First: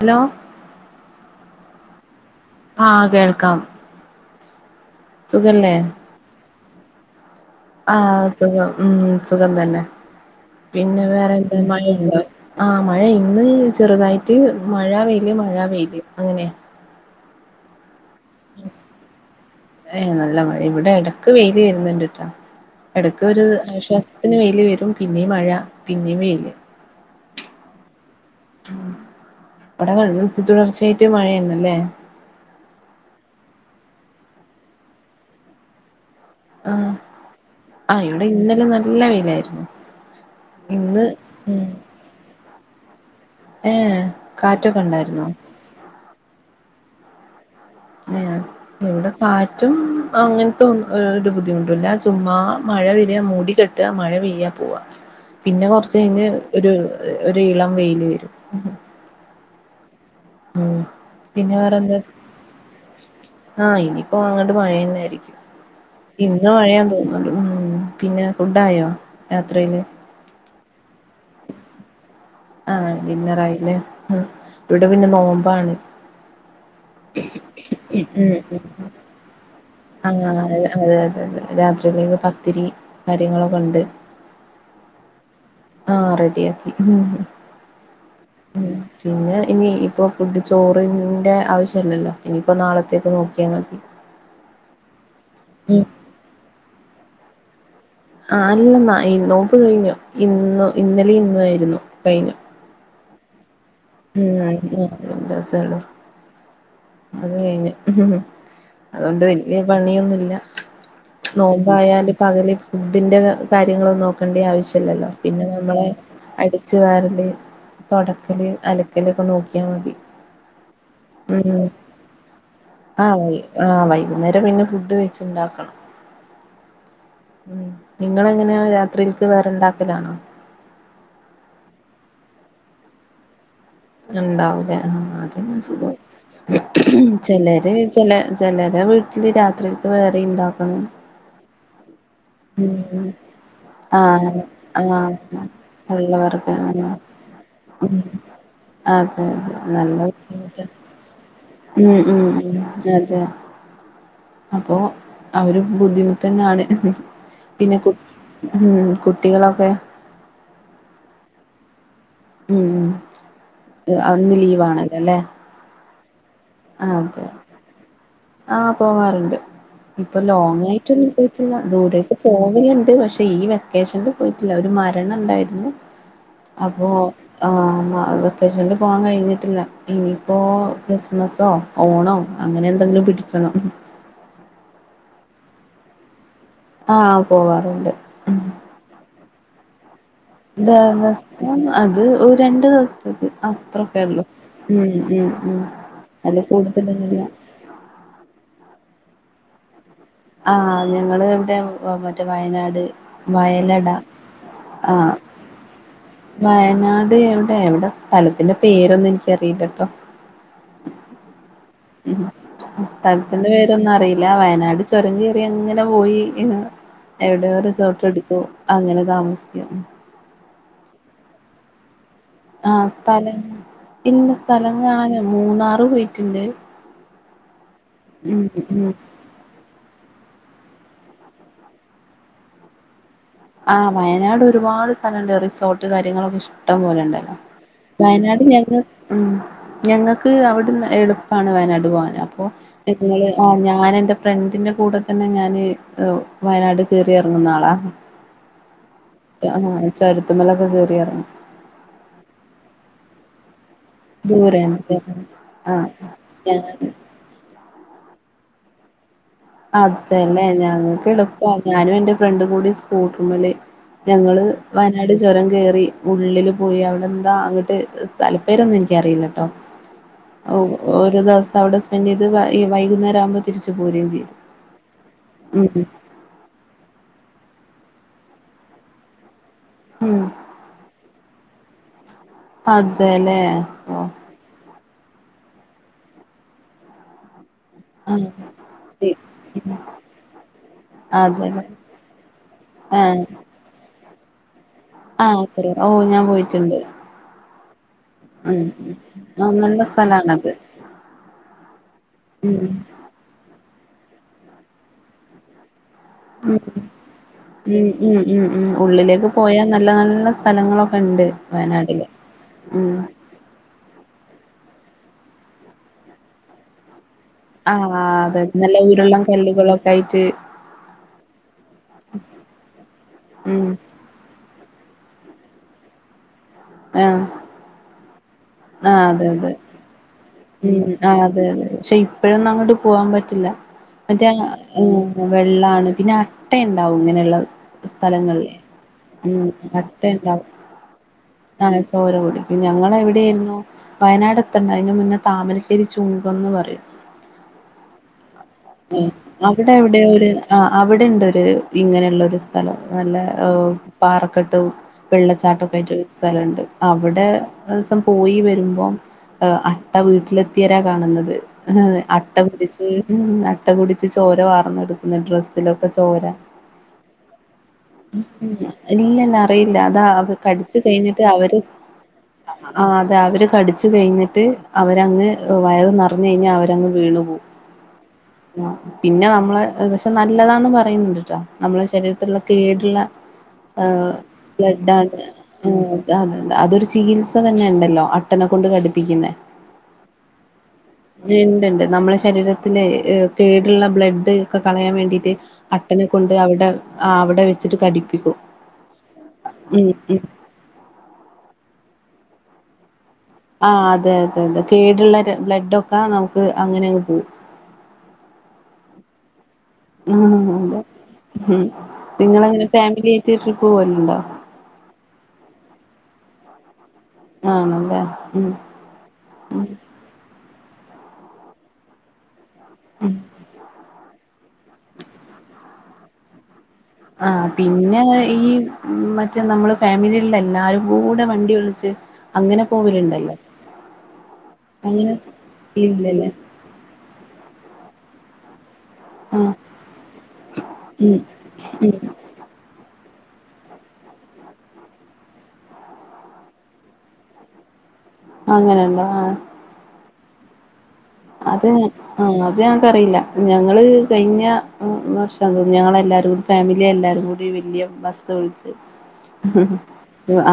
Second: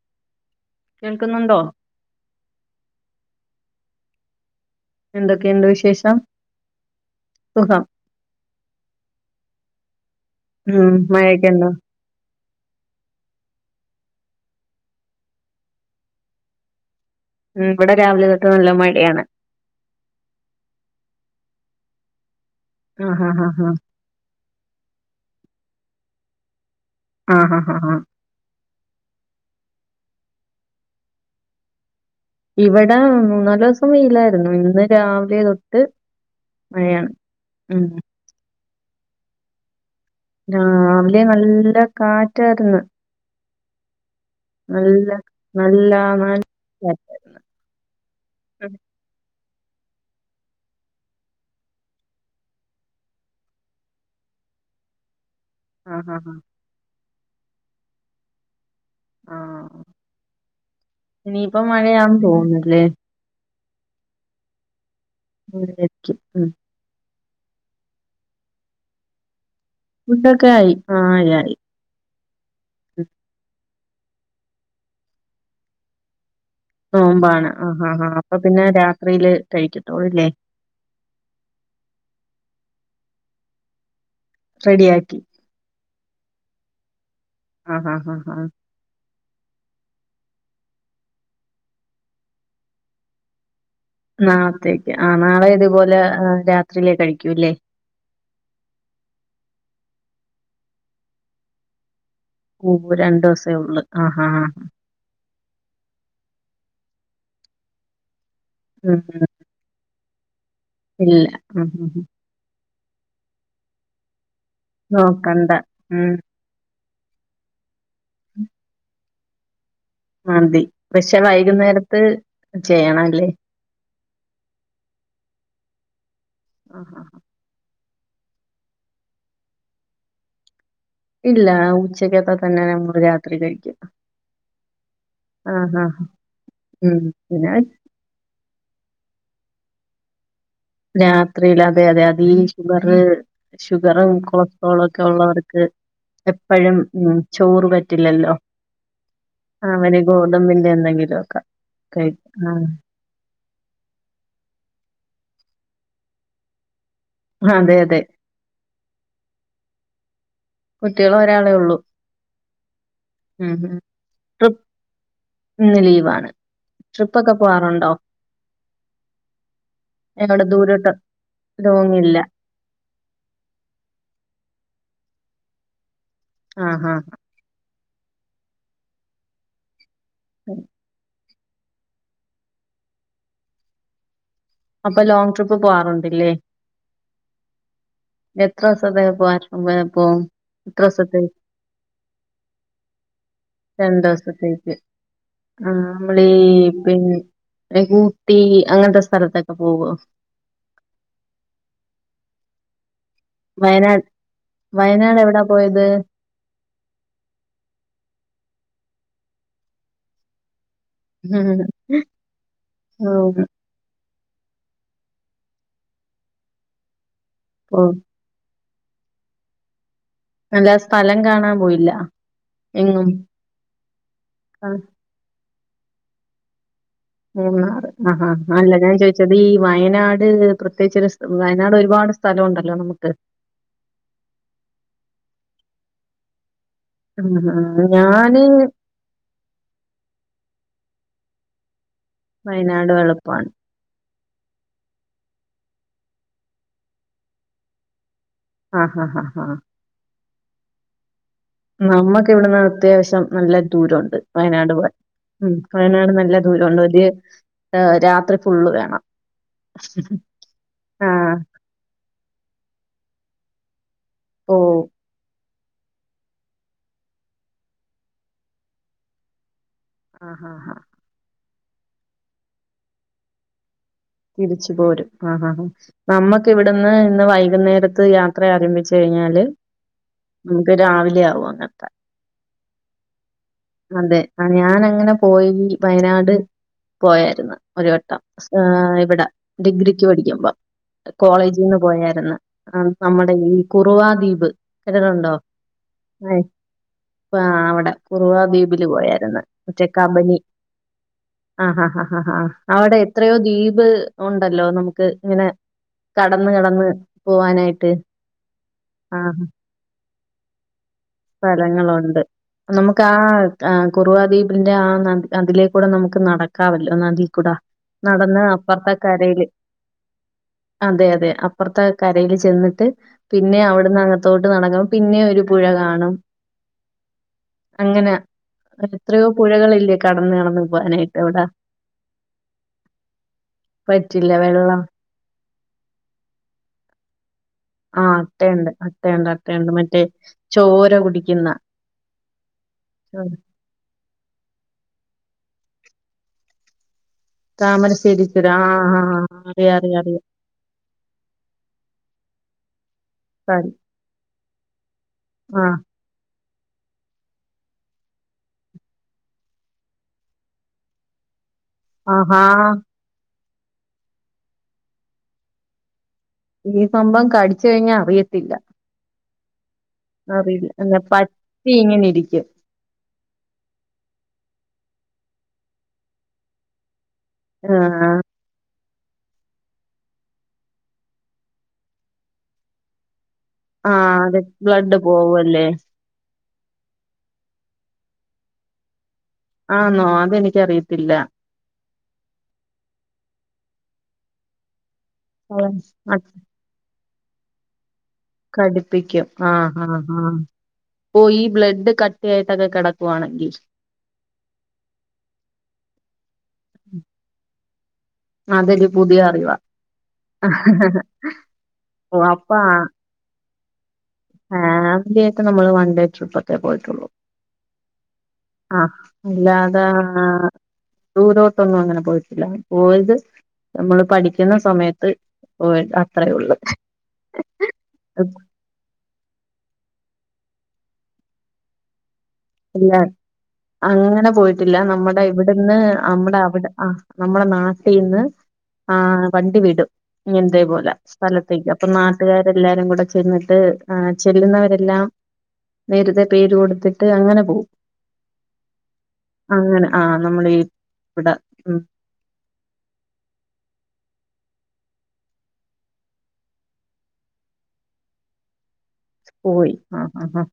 Hello. കേൾക്കുന്നുണ്ടോ? ആഹ് കേൾക്കാം. എന്തൊക്കെയുണ്ട് സുഖല്ലേ വിശേഷം സുഖം. ആഹ് സുഖം ഉം സുഖം തന്നെ. ഉം പിന്നെ മഴയൊക്കെ വേറെന്ത ഉണ്ടോ മഴയുണ്ടോ? ആഹ് മഴ ഇന്ന് ചെറുതായിട്ട് മഴ വെയില് മഴ വെയില് അങ്ങനെയ. ഉം ഇവിടെ രാവിലെ തൊട്ട് നല്ല മഴയാണ്. ഏഹ് നല്ല മഴ ഇവിടെ എടക്ക് വെയില് വരുന്നുണ്ട്ട്ടാ എടക്ക് ആഹ് ആഹ് ഒരു ആഹ് ആശ്വാസ ത്തിന് വെയില് വരും പിന്നെയും മഴ പിന്നെയും വെയില്. ആഹ് ഹാ ആഹ്. അവിടെ [unintelligible] തുടർച്ചയിട്ട് മഴയണ്ല്ലേ. ഇവിടെ മൂന്നാലോസം വെയിലായിരുന്നു ഇന്ന് രാവിലെ തൊട്ട് ആഹ് മഴയാണ് ഉം ആ ഇവിടെ ഇന്നലെ നല്ല വെയിലായിരുന്നു. ആഹ് ഇന്ന് രാവിലേ ഉം നല്ല കാറ്റായിര്ന്ന്. ഏഹ്. കാറ്റൊക്കെ നല്ല ഉണ്ടായിരുന്നോ നല്ലാ മ [unintelligible] ഇവിടെ കാറ്റും അങ്ങനതേ ഒരു ബുദ്ധിമുട്ടുമില്ല ചുമ്മാ മഴ വെര മൂടി കെട്ട് ട്ടാ മഴ പെയ്യാ പോവാ. പിന്നെ കൊറച്ച് ആഹ് കഴിഞ്ഞ് ആഹ് ഒരു ഒരു ഇളം വെയില് വരും. ആഹ്. അഹ് പിന്നെ ഇനിയിപ്പ വേറെ എന്താ? മഴയാന്ന് തോന്നുന്നില്ലേ ആഹ് ഇനിയിപ്പോ അങ്ങോട്ട് മഴയെന്നായിരിക്കും. മഴയായിരിക്കും ഉം ഇന്ന് മഴയുണ്ട് പിന്നെ ഫുഡായൊ യാത്രയില്. ഫുഡ്ഡൊക്കെ ആയി ആഹ് എല്ലാ ആയി. ആഹ് ഉം. ഡിന്നറായില്ലേ ആഹ് ഇവിടെ പിന്നെ നോമ്പാണ്. നോമ്പാണ് ആഹ് ആഹ് ഉം അപ്പൊ ഉം പിന്നെ രാത്രിയില് ആഹ് കഴിക്കത്തോളൂല്ലേ അതെ അതെ രാത്രിയിലേക്ക് പത്തിരി കാര്യങ്ങളൊക്കെ ഉണ്ട് റെഡിയാക്കി ആഹ് റെഡിയാക്കി മം ആഹ് ആഹ് ആഹ് ആഹ പിന്നെ ഇനി ഇപ്പോൾ ഫുഡ് ചോറിൻ്റെ ആവശ്യല്ലല്ലോ ഇനിയിപ്പോൾ നാളത്തേക്ക് നോക്കിയാൽ മതി നാളത്തേക്ക് ആ നാളെ ഇതുപോലെ രാത്രിയിലേ കഴികൂല്ലേ ആ അല്ലെന്നാ നോബ് കഴിഞ്ഞു ഇന്ന് ഇന്നലെ ഇന്നും ആയിരുന്നു കഴിഞ്ഞു രണ്ടു ദിവസേ ഉള്ളു [unintelligible] ആഹ് ആഹ് രണ്ട്സെ ഉള്ളു അത് കഴിഞ്ഞു ഉം ഉം. അതുകൊണ്ട് വലിയ പണിയൊന്നുമില്ല ഇല്ല ഉം ഉം, ഉം. നോമ്പായാലും പകല് ഫുഡിൻന്റെ കാര്യങ്ങളന്നും നോക്കേണ്ടി ആവശ്യല്ലല്ലോ പിന്നെ നോക്കണ്ട നമ്മളെ ഉം അ അടിച്ചുവാരല് തുടക്കല് അലക്കല് ഒക്കെ നോക്കിയാൽ മതി മതി പക്ഷെ ഉം വൈകുന്നേരത്ത് ആ ചെയ്യണംല്ലേ വൈ ആ വൈകുന്നേരം പിന്നെ ഫുഡ് വെച്ച്ണ്ടാക്കണം ആഹ് ആ ആ ഉ നിങ്ങള എങ്ങനെ രാത്രിക്ക് വേറെ ഉണ്ടാക്കലാണോ ഇല്ല ഉച്ചക്കത്ത് തന്നെ നമ്മള് രാത്രി കഴിക്കും ഉണ്ടാവില്ല ആഹ് ആഹ് ഉം [unintelligible] പിന്നെ ചെലര് ചിലരെ വീട്ടില് രാത്രിക്ക് വേറെ ഉണ്ടാക്കണം രാത്രിൽ അതെ അതെ അതെ അ ഷുഗറ് ഷുഗറും ആഹ് കൊളസ്ട്രോള ഒക്കെ ആഹ് ഉള്ളവർക്ക് ഉള്ള വെറക് എപ്പോഴും ആഹ് ഉ ചോറ് ഉം പറ്റില്ലല്ലോ അതെ അതെ നല്ല അവന് ബുദ്ധിമുട്ട ഗോതമ്പിന്റെ എന്തെങ്കിലുമൊക്കെ ഉം കഴിക്കും ആഹ് ഉം അതെ അപ്പോ അവര് ബുദ്ധിമുട്ട്ന്നെയാണ് അതെ പിന്നെ അതെ ഉം കുട്ടികളൊക്കെ കുട്ടികള് ഒരാളെ ഉള്ളൂ ഉം ഉം ഉം അതും ട്രിപ്പ് ലീവ് ആണല്ലോ അല്ലേ ഇന്ന് ലീവാണ് ട്രിപ്പൊക്കെ പോകറുണ്ടോ ആ പോകാറുണ്ട് ഇപ്പൊ എവിടെ ലോങ് ദൂരോട്ട് ആയിട്ടൊന്നും പോയിട്ടില്ല ദൂരൊക്ക ലോങ്ങില്ല പോകും ഇണ്ട് പക്ഷെ ഈ വെക്കേഷനിൽ പോയിട്ടില്ല ഒരു മരണം ഉണ്ടായിരുന്നു അപ്പോ ആഹ് ആഹ് ആ വെക്കേഷനിൽ പോവാൻ കഴിഞ്ഞിട്ടില്ല ഇനിയിപ്പോ ഉം ക്രിസ്മസോ ഓണോ അങ്ങനെ എന്തെങ്കിലും പിടിക്കണം അപ്പൊ ലോങ് ട്രിപ്പ് പോവാറുണ്ട് ല്ലേ ആഹ് പോവാറുണ്ട് എത്ര ദിവസതിന് പോ [unintelligible] പോവും എത്ര ദിവസത്തേക്ക് ദവസം അത് ഒരു രണ്ടു ദിവസത്തേക്ക് രണ്ട് അത്രക്കെ ഉള്ളു ദിവസത്തേക്ക് ഉം ഉം ഉ ആഹ് നമ്മളീ അതില് പിന്നെ കൂടുതലന്നുല്ല ഊട്ടി അങ്ങനത്തെ സ്ഥലത്തൊക്കെ പോവോ ആഹ് ഞങ്ങള് ഇവിടെ മറ്റേ വയനാട് വയലട വയനാട് ആഹ് വയനാട് എവിടാ പോയത് വയനാട് എവിടെ എവിടെ സ്ഥലത്തിന്റെ പേരൊന്നും എനിക്കറിയില്ലട്ടോ ഉം ഉം ഉം സ്ഥലത്തിന്റെ പേര് എവിടന്നും അറിയില്ല വയനാട് ചുരം കയറി അങ്ങനെ പോയി എവിടെയോ ഓ റിസോർട്ട് എടു അ അങ്ങനെ താമസിക്കാം നല്ല സ്ഥലം കാണാൻ പോയില്ല ആഹ് എങ്ങും സ്ഥലം ഇന്ന ആ സ്ഥലം കാണാന് മൂന്നാറ് പോയിട്ടുണ്ട് ഉം [unintelligible] അല്ല ഉം ഞാൻ ചോ ച്ചത് ഈ വയനാട് പ്രത്യേകിച്ച് ഒരു വയനാട് ഒരുപാട് സ്ഥലംണ്ടല്ലോ നമുക്ക് ആഹ് വയനാട് ഒരുപാട് സ്ഥലണ്ട് റിസോർട്ട് കാര്യങ്ങളൊക്കെ ഇഷ് ട്ടം പോലെണ്ടല്ലോ ആഹാ വയനാട് ഞാന് ഞങ്ങ ഉം ഞങ്ങക്ക് അവിടുന്ന് എളുപ്പാണ് വയനാട് പോവാന് അപ്പൊ വയനാട് ഞങ്ങള് ആ വെളുപ്പാണ് ഞാ ഞാൻ എന്റെ ഫ്രണ്ടിന്റെ കൂടെ തന്നെ ഞാന് വയനാട് കേറി ഇറങ്ങുന്ന ആളാ ആഹ് [unintelligible] ചൊരത്തുമലൊക്കെ കേറി എറങ്ങും നമ്മക്ക് ഇവിട്ന്ന് അത്യാവശ്യം നല്ല ദൂരം ണ്ട് വയനാട് പോവാൻ ദൂരെണ്ട് ഉം ആഹ് വയനാട് നല്ല ദൂരംണ്ട് വലിയ രാ രാത്രി ഫുള്ള് വേണം അതന്നേ ഞങ്ങക്ക് ആഹ് എളുപ്പ ഞാനും എൻ്റെ ഫ്രണ്ടും കൂടി സ്കൂട്ടർമല് ഞങ്ങള് ഓ വയനാട് ചൊരം കേറി ഉള്ളില് പോയി അവിടെ എന്താ അങ്ങട്ട് സ്ഥലപ്പേരൊന്നും എനിക്കറിയില്ലട്ടോ ആഹാ അൗ ഹാ ഒരു ദിവസം അവ്ടെ സ്പെൻ്റ് ചെയ്ത് ഈ വൈകുന്നേര ആവുമ്പോ തിരിച്ച് പോര ചെയ്യ തിരിച്ചു പോരും ആഹ് ആഹ് നമ്മക്ക് ഇവിടന്ന് ഇന്ന് വൈകുന്നേരത്ത് യാത്ര ആരംഭിച്ചു കഴിഞ്ഞാല് ഉം നമുക്ക് രാവിലെ ആവും അങ്ങനെ അതെ ല്ലേ അതെ ആഹ് ഞാന അങ്ങനെ പോയി വയനാട് പോയായിരുന്നു ഒരു വട്ടം ആഹ് ഇവിടെ ഡിഗ്രിക്ക് പഠിക്കുമ്പം അതെല്ലേ കോളേജിൽന്ന് പോയായിരുന്നു ആഹ് നമ്മുടെ ഈ കുറുവാ ദ്വീപ് കേട്ടിട്ടുണ്ടോ ആഹ് കുറുവ ഓഹ് ഞാൻ പോയിട്ടുണ്ട് ആ അവടെ മുഹ ഉം ദ്വീപിൽ പോയായിരുന്നു ആഹ് നല്ല മറ്റേക്കബനി സ്ഥലാണത് ആഹ് ഹാ ഹാ ഹാ ഉം അവടെ എത്രയോ ദ്വീപ് ഉണ്ടല്ലോ നമുക്ക് ഇങ്ങനെ. കടന്ന് ഉം കടന്ന് ഉം പോവാനായിട്ട് ഉം ഉം ഉം ആ ഉള്ളിലേക്ക് പോയാ നല്ല നല്ല സ്ഥലങ്ങളൊ സ്ഥലങ്ങളുണ്ട് നമുക്ക് ആഹ് ആ കുറുവാദ്വീപിന്റെ ആ നദി അതിലേക്കൂടെ നമുക്ക് നടക്കാമല്ലോ നദി ക്കുടാ ആഹ് അതെ നടന്ന് നല്ല അപ്പർത്തെ ഉരുളൻ കരയില് കല്ലുകളൊക്കെ ആയിട്ട് അതെ അതെ അപ്പർത്തെ കരയ്‌ല് ചെന്നിട്ട് പിന്നെ ഉം അവിടുന്ന് അങ്ങ ത്തോട്ട് നടക്കണം പിന്നെ ഒരു പുഴ കാണും ആഹ് അങ്ങനെ ആഹ് അതെ എത്രയോ അതെ പുഴകളില്ലേ കടന്ന് കടന്ന് ഉം പോവാനായിട്ട് ആഹ് അതെ അവിടെ. അതെ പക്ഷെ ഇപ്പഴൊന്നും അങ്ങോട്ട് പോവാൻ പറ്റില്ല മറ്റേ പറ്റില്ല വെള്ളം വെള്ളാണ് പിന്നെ അട്ടയ ഉണ്ടാവും ഇങ്ങനെയുള്ള ആഹ് സ്ഥലങ്ങളിലേ അട്ടയുണ്ട് അട്ടയുണ്ട് ഉം അട്ടയുണ്ട് മറ്റേ അട്ട ഉണ്ടാവും ചോര കുടിക്കുന്ന ആഹ് ചോര കുടിക്കും ഞങ്ങള് ഉം. എവിടെയിരുന്നു വയനാട് എത്തണ്ട അതിന് മുന്നേ താമരശ്ശേരി ചൂങ്കംന്ന് പറയും താമരശ്ശേരി ചുരം ആഹ് അറിയാം അറിയാം അറിയാം ആഹ് അവിടെണ്ടൊരു ഇങ്ങനെയുള്ള ഒരു സ്ഥലം നല്ല ഏഹ് സാരി പാറക്കട്ടും വെള്ളച്ചാട്ടൊക്കെ ആഹ് ആയിട്ട് ഒരു സ്ഥലണ്ട് അവിടെ ദിവസം പോയി വരുമ്പോം ഏഹ് അട്ട വീട്ടിലെത്തിയാരാ കാണുന്നത് അട്ട ആഹാ കുടിച്ച് അട്ട കുടിച്ച് ചോര വാർന്നെടുക്കുന്ന ഡ്രസ്സിലൊക്കെ ചോര ഈ സംഭവം കടിച്ച് കഴിഞ്ഞാൽ അറിയത്തില്ല ഇല്ലല്ല അറിയില്ല അതാ അവ അറിയില്ല കടിച്ചു അല്ല കഴിഞ്ഞിട്ട് അവര് പറ്റി ഇങ്ങനെ ഇരിക്കും അതെ അവര് കടിച്ചു കഴിഞ്ഞിട്ട് അവരങ്ങ് വയറ് നറഞ്ഞഴിഞ്ഞാ അവരങ്ങ് വീണു പോം ആഹ് ആഹ് പിന്നെ നമ്മള് ആഹ് പക്ഷെ നല്ലതാന്ന് പറയുന്നുണ്ട്ട്ട നമ്മളെ ശരീരത്തുള്ള കേട്ള്ള ആഹ് അത് ബ്ലഡ് ബ്ലഡാണ് പോവല്ലേ ആഹ് അതെ [unintelligible] അതൊരു ചികിത്സ തന്നെ ഉണ്ടല്ലോ അട്ടന്നെ കൊണ്ട് കടിപ്പിക്കുന്നെ ആന്നോ അതെനിക്കറിയത്തില്ല. ഇണ്ട്ണ്ട് നമ്മളെ ശരീര ത്തിലെ കേടുള്ള ബ്ലെഡ് ഒക്കെ കളയാൻ വേണ്ടിട്ട് അട്ടനെ ആ, കൊണ്ട് അവിടെ ആഹ് അവിടെ വെച്ചിട്ട് കടിപ്പിക്കും. കടിപ്പിക്കും ആഹ് ഉം ആഹ് ഉം ആഹ് ഓഹ് ഈ ബ്ലഡ് കട്ടിയായിട്ടൊക്കെ കെട്ക്കുവാണെങ്കി. ആഹ് അതെ അതെ അതെ കേട്ള്ള രെ ബ്ലഡൊക്കെ നമുക്ക് അങ്ങനെങ്ങ് പോം അതൊരു പുതിയ അറിവാ. ആഹ് അതെ ഉം ഓ നിങ്ങളെങ്ങനെ ഫാമിലിയറ്റ് ട്രിപ്പ് പോലുണ്ടോ? ഫാമിലിയട്ട് നമ്മള് വൺഡേ ട്രിപ്പൊക്കെ പോയിട്ടൊള്ളൂ. ആണല്ലേ ഉം. ആഹ് അല്ലാതെ ദൂരോട്ടൊന്നു അങ്ങനെ പോയിട്ടില്ല. പോയത് നമ്മള് പഠിക്കുന്ന സമയത്ത് പോയത അത്രേഉള്ളൂ. ആഹ് പിന്നങ്ങ് ഈ മറ്റേ നമ്മൾ ഫാമിലിയിള്ള എല്ലാരു കൂടെ വണ്ടി വിളിച്ച് അങ്ങനെ ഇല്ല പോവലുണ്ടല്ലോ അങ്ങന പോയിട്ടില്ല അങ്ങനെ നമ്മുടെ ഇവിടുന്ന് ഇല്ലല്ലേ അമ്മടെ അവിടെ ആഹ് നമ്മള നാട്ടീന്ന് ആഹ് വണ്ടി വിടും ഇങ്ങൻതേപോലെ ഉം സ്ഥലത്തേക്ക് അപ്പൊ ഉം നാട്ടുകാരെല്ലാരും കൂടെ ചേന്ന് ട്ട് ആഹ് ചെല്ലുന്നവരെല്ലാം നേര്തെ പേര് കൊടുത്തിട്ട് അങ്ങനെ പോം അങ്ങനെണ്ട ആഹ് അങ്ങനെ ആഹ് നമ്മളീ ഇവിടെ അതെ ഉം ആഹ് അത് ഞങ്ങക്കറിയില്ല ഞങ്ങള് കഴിഞ്ഞ വർഷ തോന്ന്ന്നു ഞങ്ങളെല്ലാരു ഫാമിലിയെല്ലാരും കൂടി വെല്ല്യ ബസ് വിള്ച്ച്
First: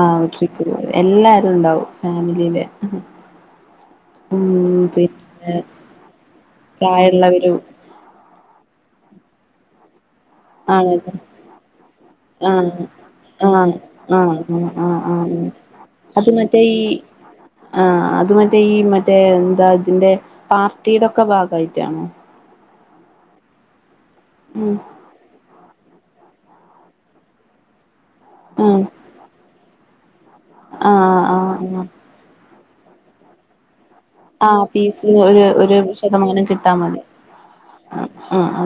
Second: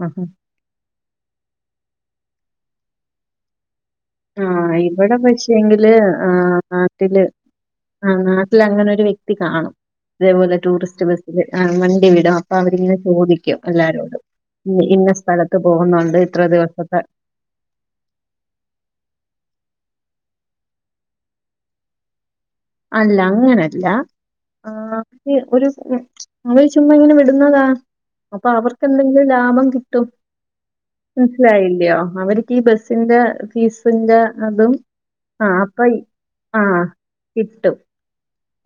ആഹ് ഓക്കെ ഒരു എല്ലാരുണ്ടാവും ഫാമിലീലെ. ആഹ് ഇവിടെ പിന്നെ പക്ഷേങ്കില് ആഹ് നാട്ടില് പ്രായമുള്ളവരും ആഹ് നാട്ടിലങ്ങനൊരു വ്യക്തി കാണും. ഇതേപോലെ ആണ് ടൂറിസ്റ്റ് ബസ്സില് ആഹ് വണ്ടി വിടും അപ്പ ആഹ് അവരിങ്ങെനെ ആഹ് ചോദിക്കും ആഹ് എല്ലാരോടും. ആഹ് ഉം ആഹ് ഇന ആഹ് സ്ഥലത്ത് പോകുന്നുണ്ട് അത് ഇത്ര മറ്റേ ഈ ദിവസത്തെ ആഹ് അത് മറ്റേ ഈ മറ്റേ എന്താ ഇതിന്റെ പാർട്ടീടൊക്കെ ഭാഗായിറ്റാണോ? അല്ല അങ്ങനല്ല ഉം ആഹ് അത് ഒരു ഉം അവര് ചുമ്മാഇങ്ങനെ വിടുന്നതാ. അപ്പ ഉം അവർക്കെന്തെങ്കിലും ലാഭം കിട്ടും ആഹ് ആഹ് ആഹ് മനസിലായില്യോ? അവര്ക്കി ബസ്സിന്റെ ഫീസിന്റെ ആഹ് അതും പീസ്ന് ഒരു ആഹ് ഒരു അപ്പൊ ശതമാനം കിട്ടാ വാണ്ടി. കിട്ടും.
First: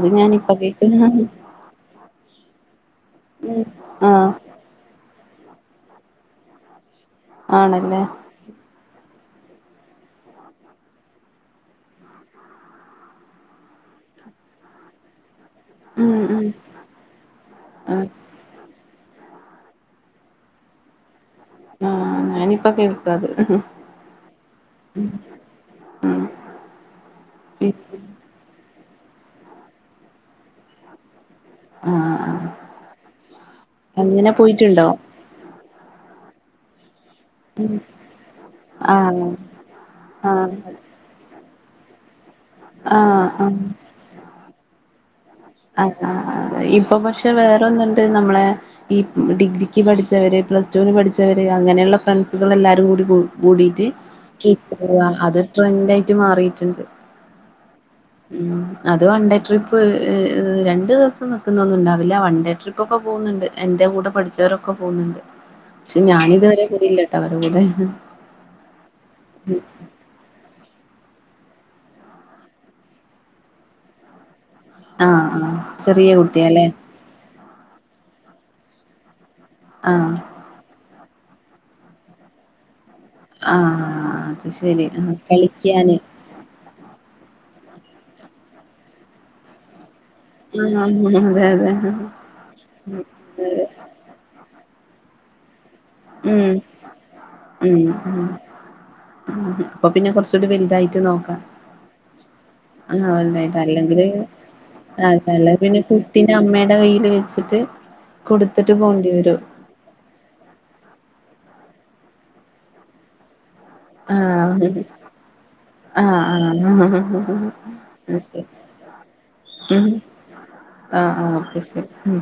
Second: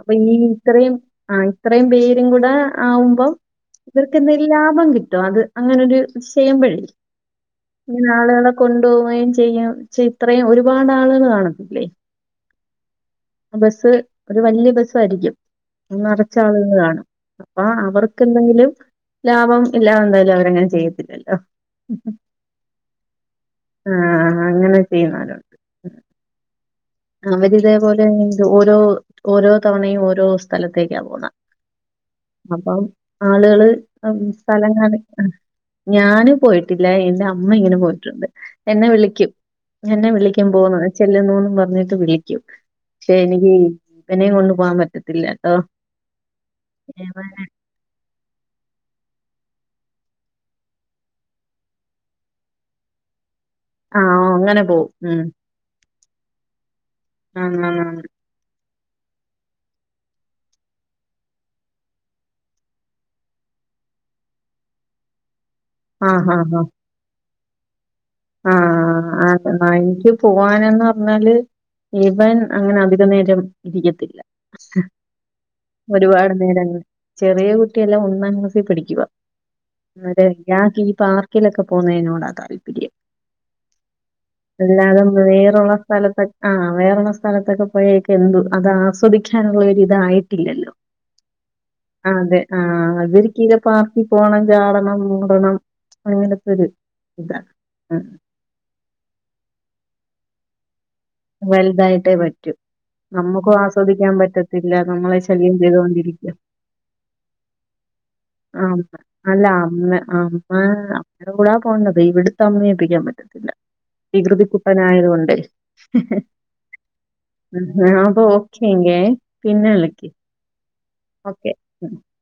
അപ്പ ഇന്നിം ഇത്രേം കേക്കുന്ന ആഹ് ഇത്രേം പേരു കൂടെ ആവുമ്പം ഉം ആഹ് ഇവർക്കെന്തെൽ ലാഭം കിട്ടും അത് അങ്ങനൊരു ചെയ്യമ്പഴേ ആണല്ലേ ഇങ്ങനെ ആള്കളെ കൊണ്ടോവുകയും ചെയ്യാം ചെഇത്രേം ഒരുപാട് ആളുകൾ കാണത്തില്ലേ. അ ബസ് ഒരു വല്ല്യ ബസ്സാരിക്കും ഉം ഉം നറച്ചാളുകൾ കാണും അപ്പ ആഹ് അവർക്ക് എന്തെങ്കിലും ലാഭം ഇല്ലാതെന്തായാലവരങ്ങനെ ചെയ്യത്തില്ലല്ലോ. ആഹ് ആഹ് ഞാനിപ്പ കേൾക്കാത് ആഹ് ആഹ് അങ്ങനെ ചെയ്യുന്നോര ആഹ് അവരിതേപോലെ ഓരോ ഓരോ തവണയും ഓരോ സ്ഥലത്തേക്കാ പോണെ. ആഹ് അപ്പം ആളുകള് അം അങ്ങനെ പോയിട്ടുണ്ടോ സ്ഥലകാണി ഞാന് പോയിട്ടില്ല എന്റെ അ മ്മ ഇങ്ങനെ പോയിട്ടുണ്ട്. എന്നെ ആഹ് വിളിക്കും എന്നെ വിളിക്കും ആഹ് പോന്നോ ചെല്ലുന്നോന്ന് പറഞ്ഞിട്ട് വിളി ക്കും പക്ഷെ ആഹ് എനിക്ക് ആഹ് ഇവനേം കൊണ്ടു പോവാൻ പറ്റത്തില്ല. ട്ടോ ആഹ് ആഹ് ഇപ്പൊ പക്ഷെ വേറൊന്ന്ണ്ട് നമ്മളെ ഈ ഡിഗ്രിക്ക് പഠിച്ചവര് പ്ലസ് ടുവിന് പഠിച്ചവര് അങ്ങനെയുള്ള ഫ്രണ്ട്സുകള് എല്ലാരുകൂടി കൂടി ട്ട് ആഹ് ഓ അങ്ങനെ പോവും ട്രിപ്പോവ ഉം അതൊരു ട്രെൻ്റായിട്ട് മാറീട്ട്ണ്ട്. ആന്നേ ഉം അത് വൺഡേ ട്രിപ്പ് ഏഹ് രണ്ട് ദിവസം നിക്ക്ന്നൊന്നുവുണ്ടാവില്ല വൺ ഡേ ട്രിപ്പൊക്കെ പോവുന്ന്ണ്ട് എൻ്റെ കൂടെ പഠിച്ചവരൊക്കെ പോവുന്ന്ണ്ട് പക്ഷെ ആഹ് ആഹ് ഞാനിതുവരെ ആഹ് കൂടിയില്ലട്ടോ അവരെ കൂടെ ആഹ് ആഹ് എന്ന എനിക്ക് പോവാനന്ന് പറഞ്ഞാല് ഇവൻ അങ്ങനെ അധികനേരം ഇരിക്കത്തില്ല ആഹ് ആഹ് ചെറിയ ഒരുപാട് കുട്ടിയാല്ലേ നേരൊന്നും ചെറിയ കുട്ടിയല്ല ഒന്നാം ക്ലാസ്സില് പഠിക്കുവാ ആഹ് [unintelligible] ഞാക്ക് ഈ പാർക്കിലൊക്കെ പോന്നേനോടാ താല്പര്യം ആഹ് അത് ശരി അല്ലാതെ ആ വേറുള്ള കളിക്കാന് സ്ഥലത്തൊ ആഹ് വേറുള്ള സ്ഥലത്തൊക്കെ പോയേക്കെ എന്തോ അത് ആസ്വദിക്കാനുള്ളരിതായി ട്ടില്ലല്ലോ ആഹ് അതെ അതെ അതെ ആഹ് അതൊരിക്കലെ പാർ ക്കി പോണം ചാടണം ഓടണം അങ്ങനത്തൊരു ഇതാണ് ഉം ഉം ഉം അപ്പൊപ്പിന്നെ കൊറച്ചൂടി വലുതായിട്ട് നോക്കാ വലുതായിട്ടേ പറ്റൂ വലുതായിട്ട് നമ്മക്കും അല്ലെങ്കില് ആസ്വദിക്കാൻ പറ്റത്തില്ല നമ്മളെ അതല്ല ശല്യം പിന്നെ കുട്ടീനെ ചെയ്തുകൊണ്ടിരിക്കും അമ്മയുടെ കയ്യില് വെച്ചിട്ട് കൊടുത്തിട്ട് ആഹ് പോണ്ടി വരും അല്ല അമ്മ അമ്മേ അമ്മടെ കൂടാ പോന്നത് ഇവിടുത്തെ അമ്മയേപ്പിക്കാൻ പറ്റത്തില്ല വികൃതി ആഹ് ക്കുട്ടനായതുകൊണ്ടെ ആഹ് ആഹ് ഉം അപ്പൊ അയ്ശരി ഓക്കെ എങ്കേ പിന്നെ ഉം വിളിക്ക് ആഹ് ആഹ് ഓക്കെ ശരി ഉം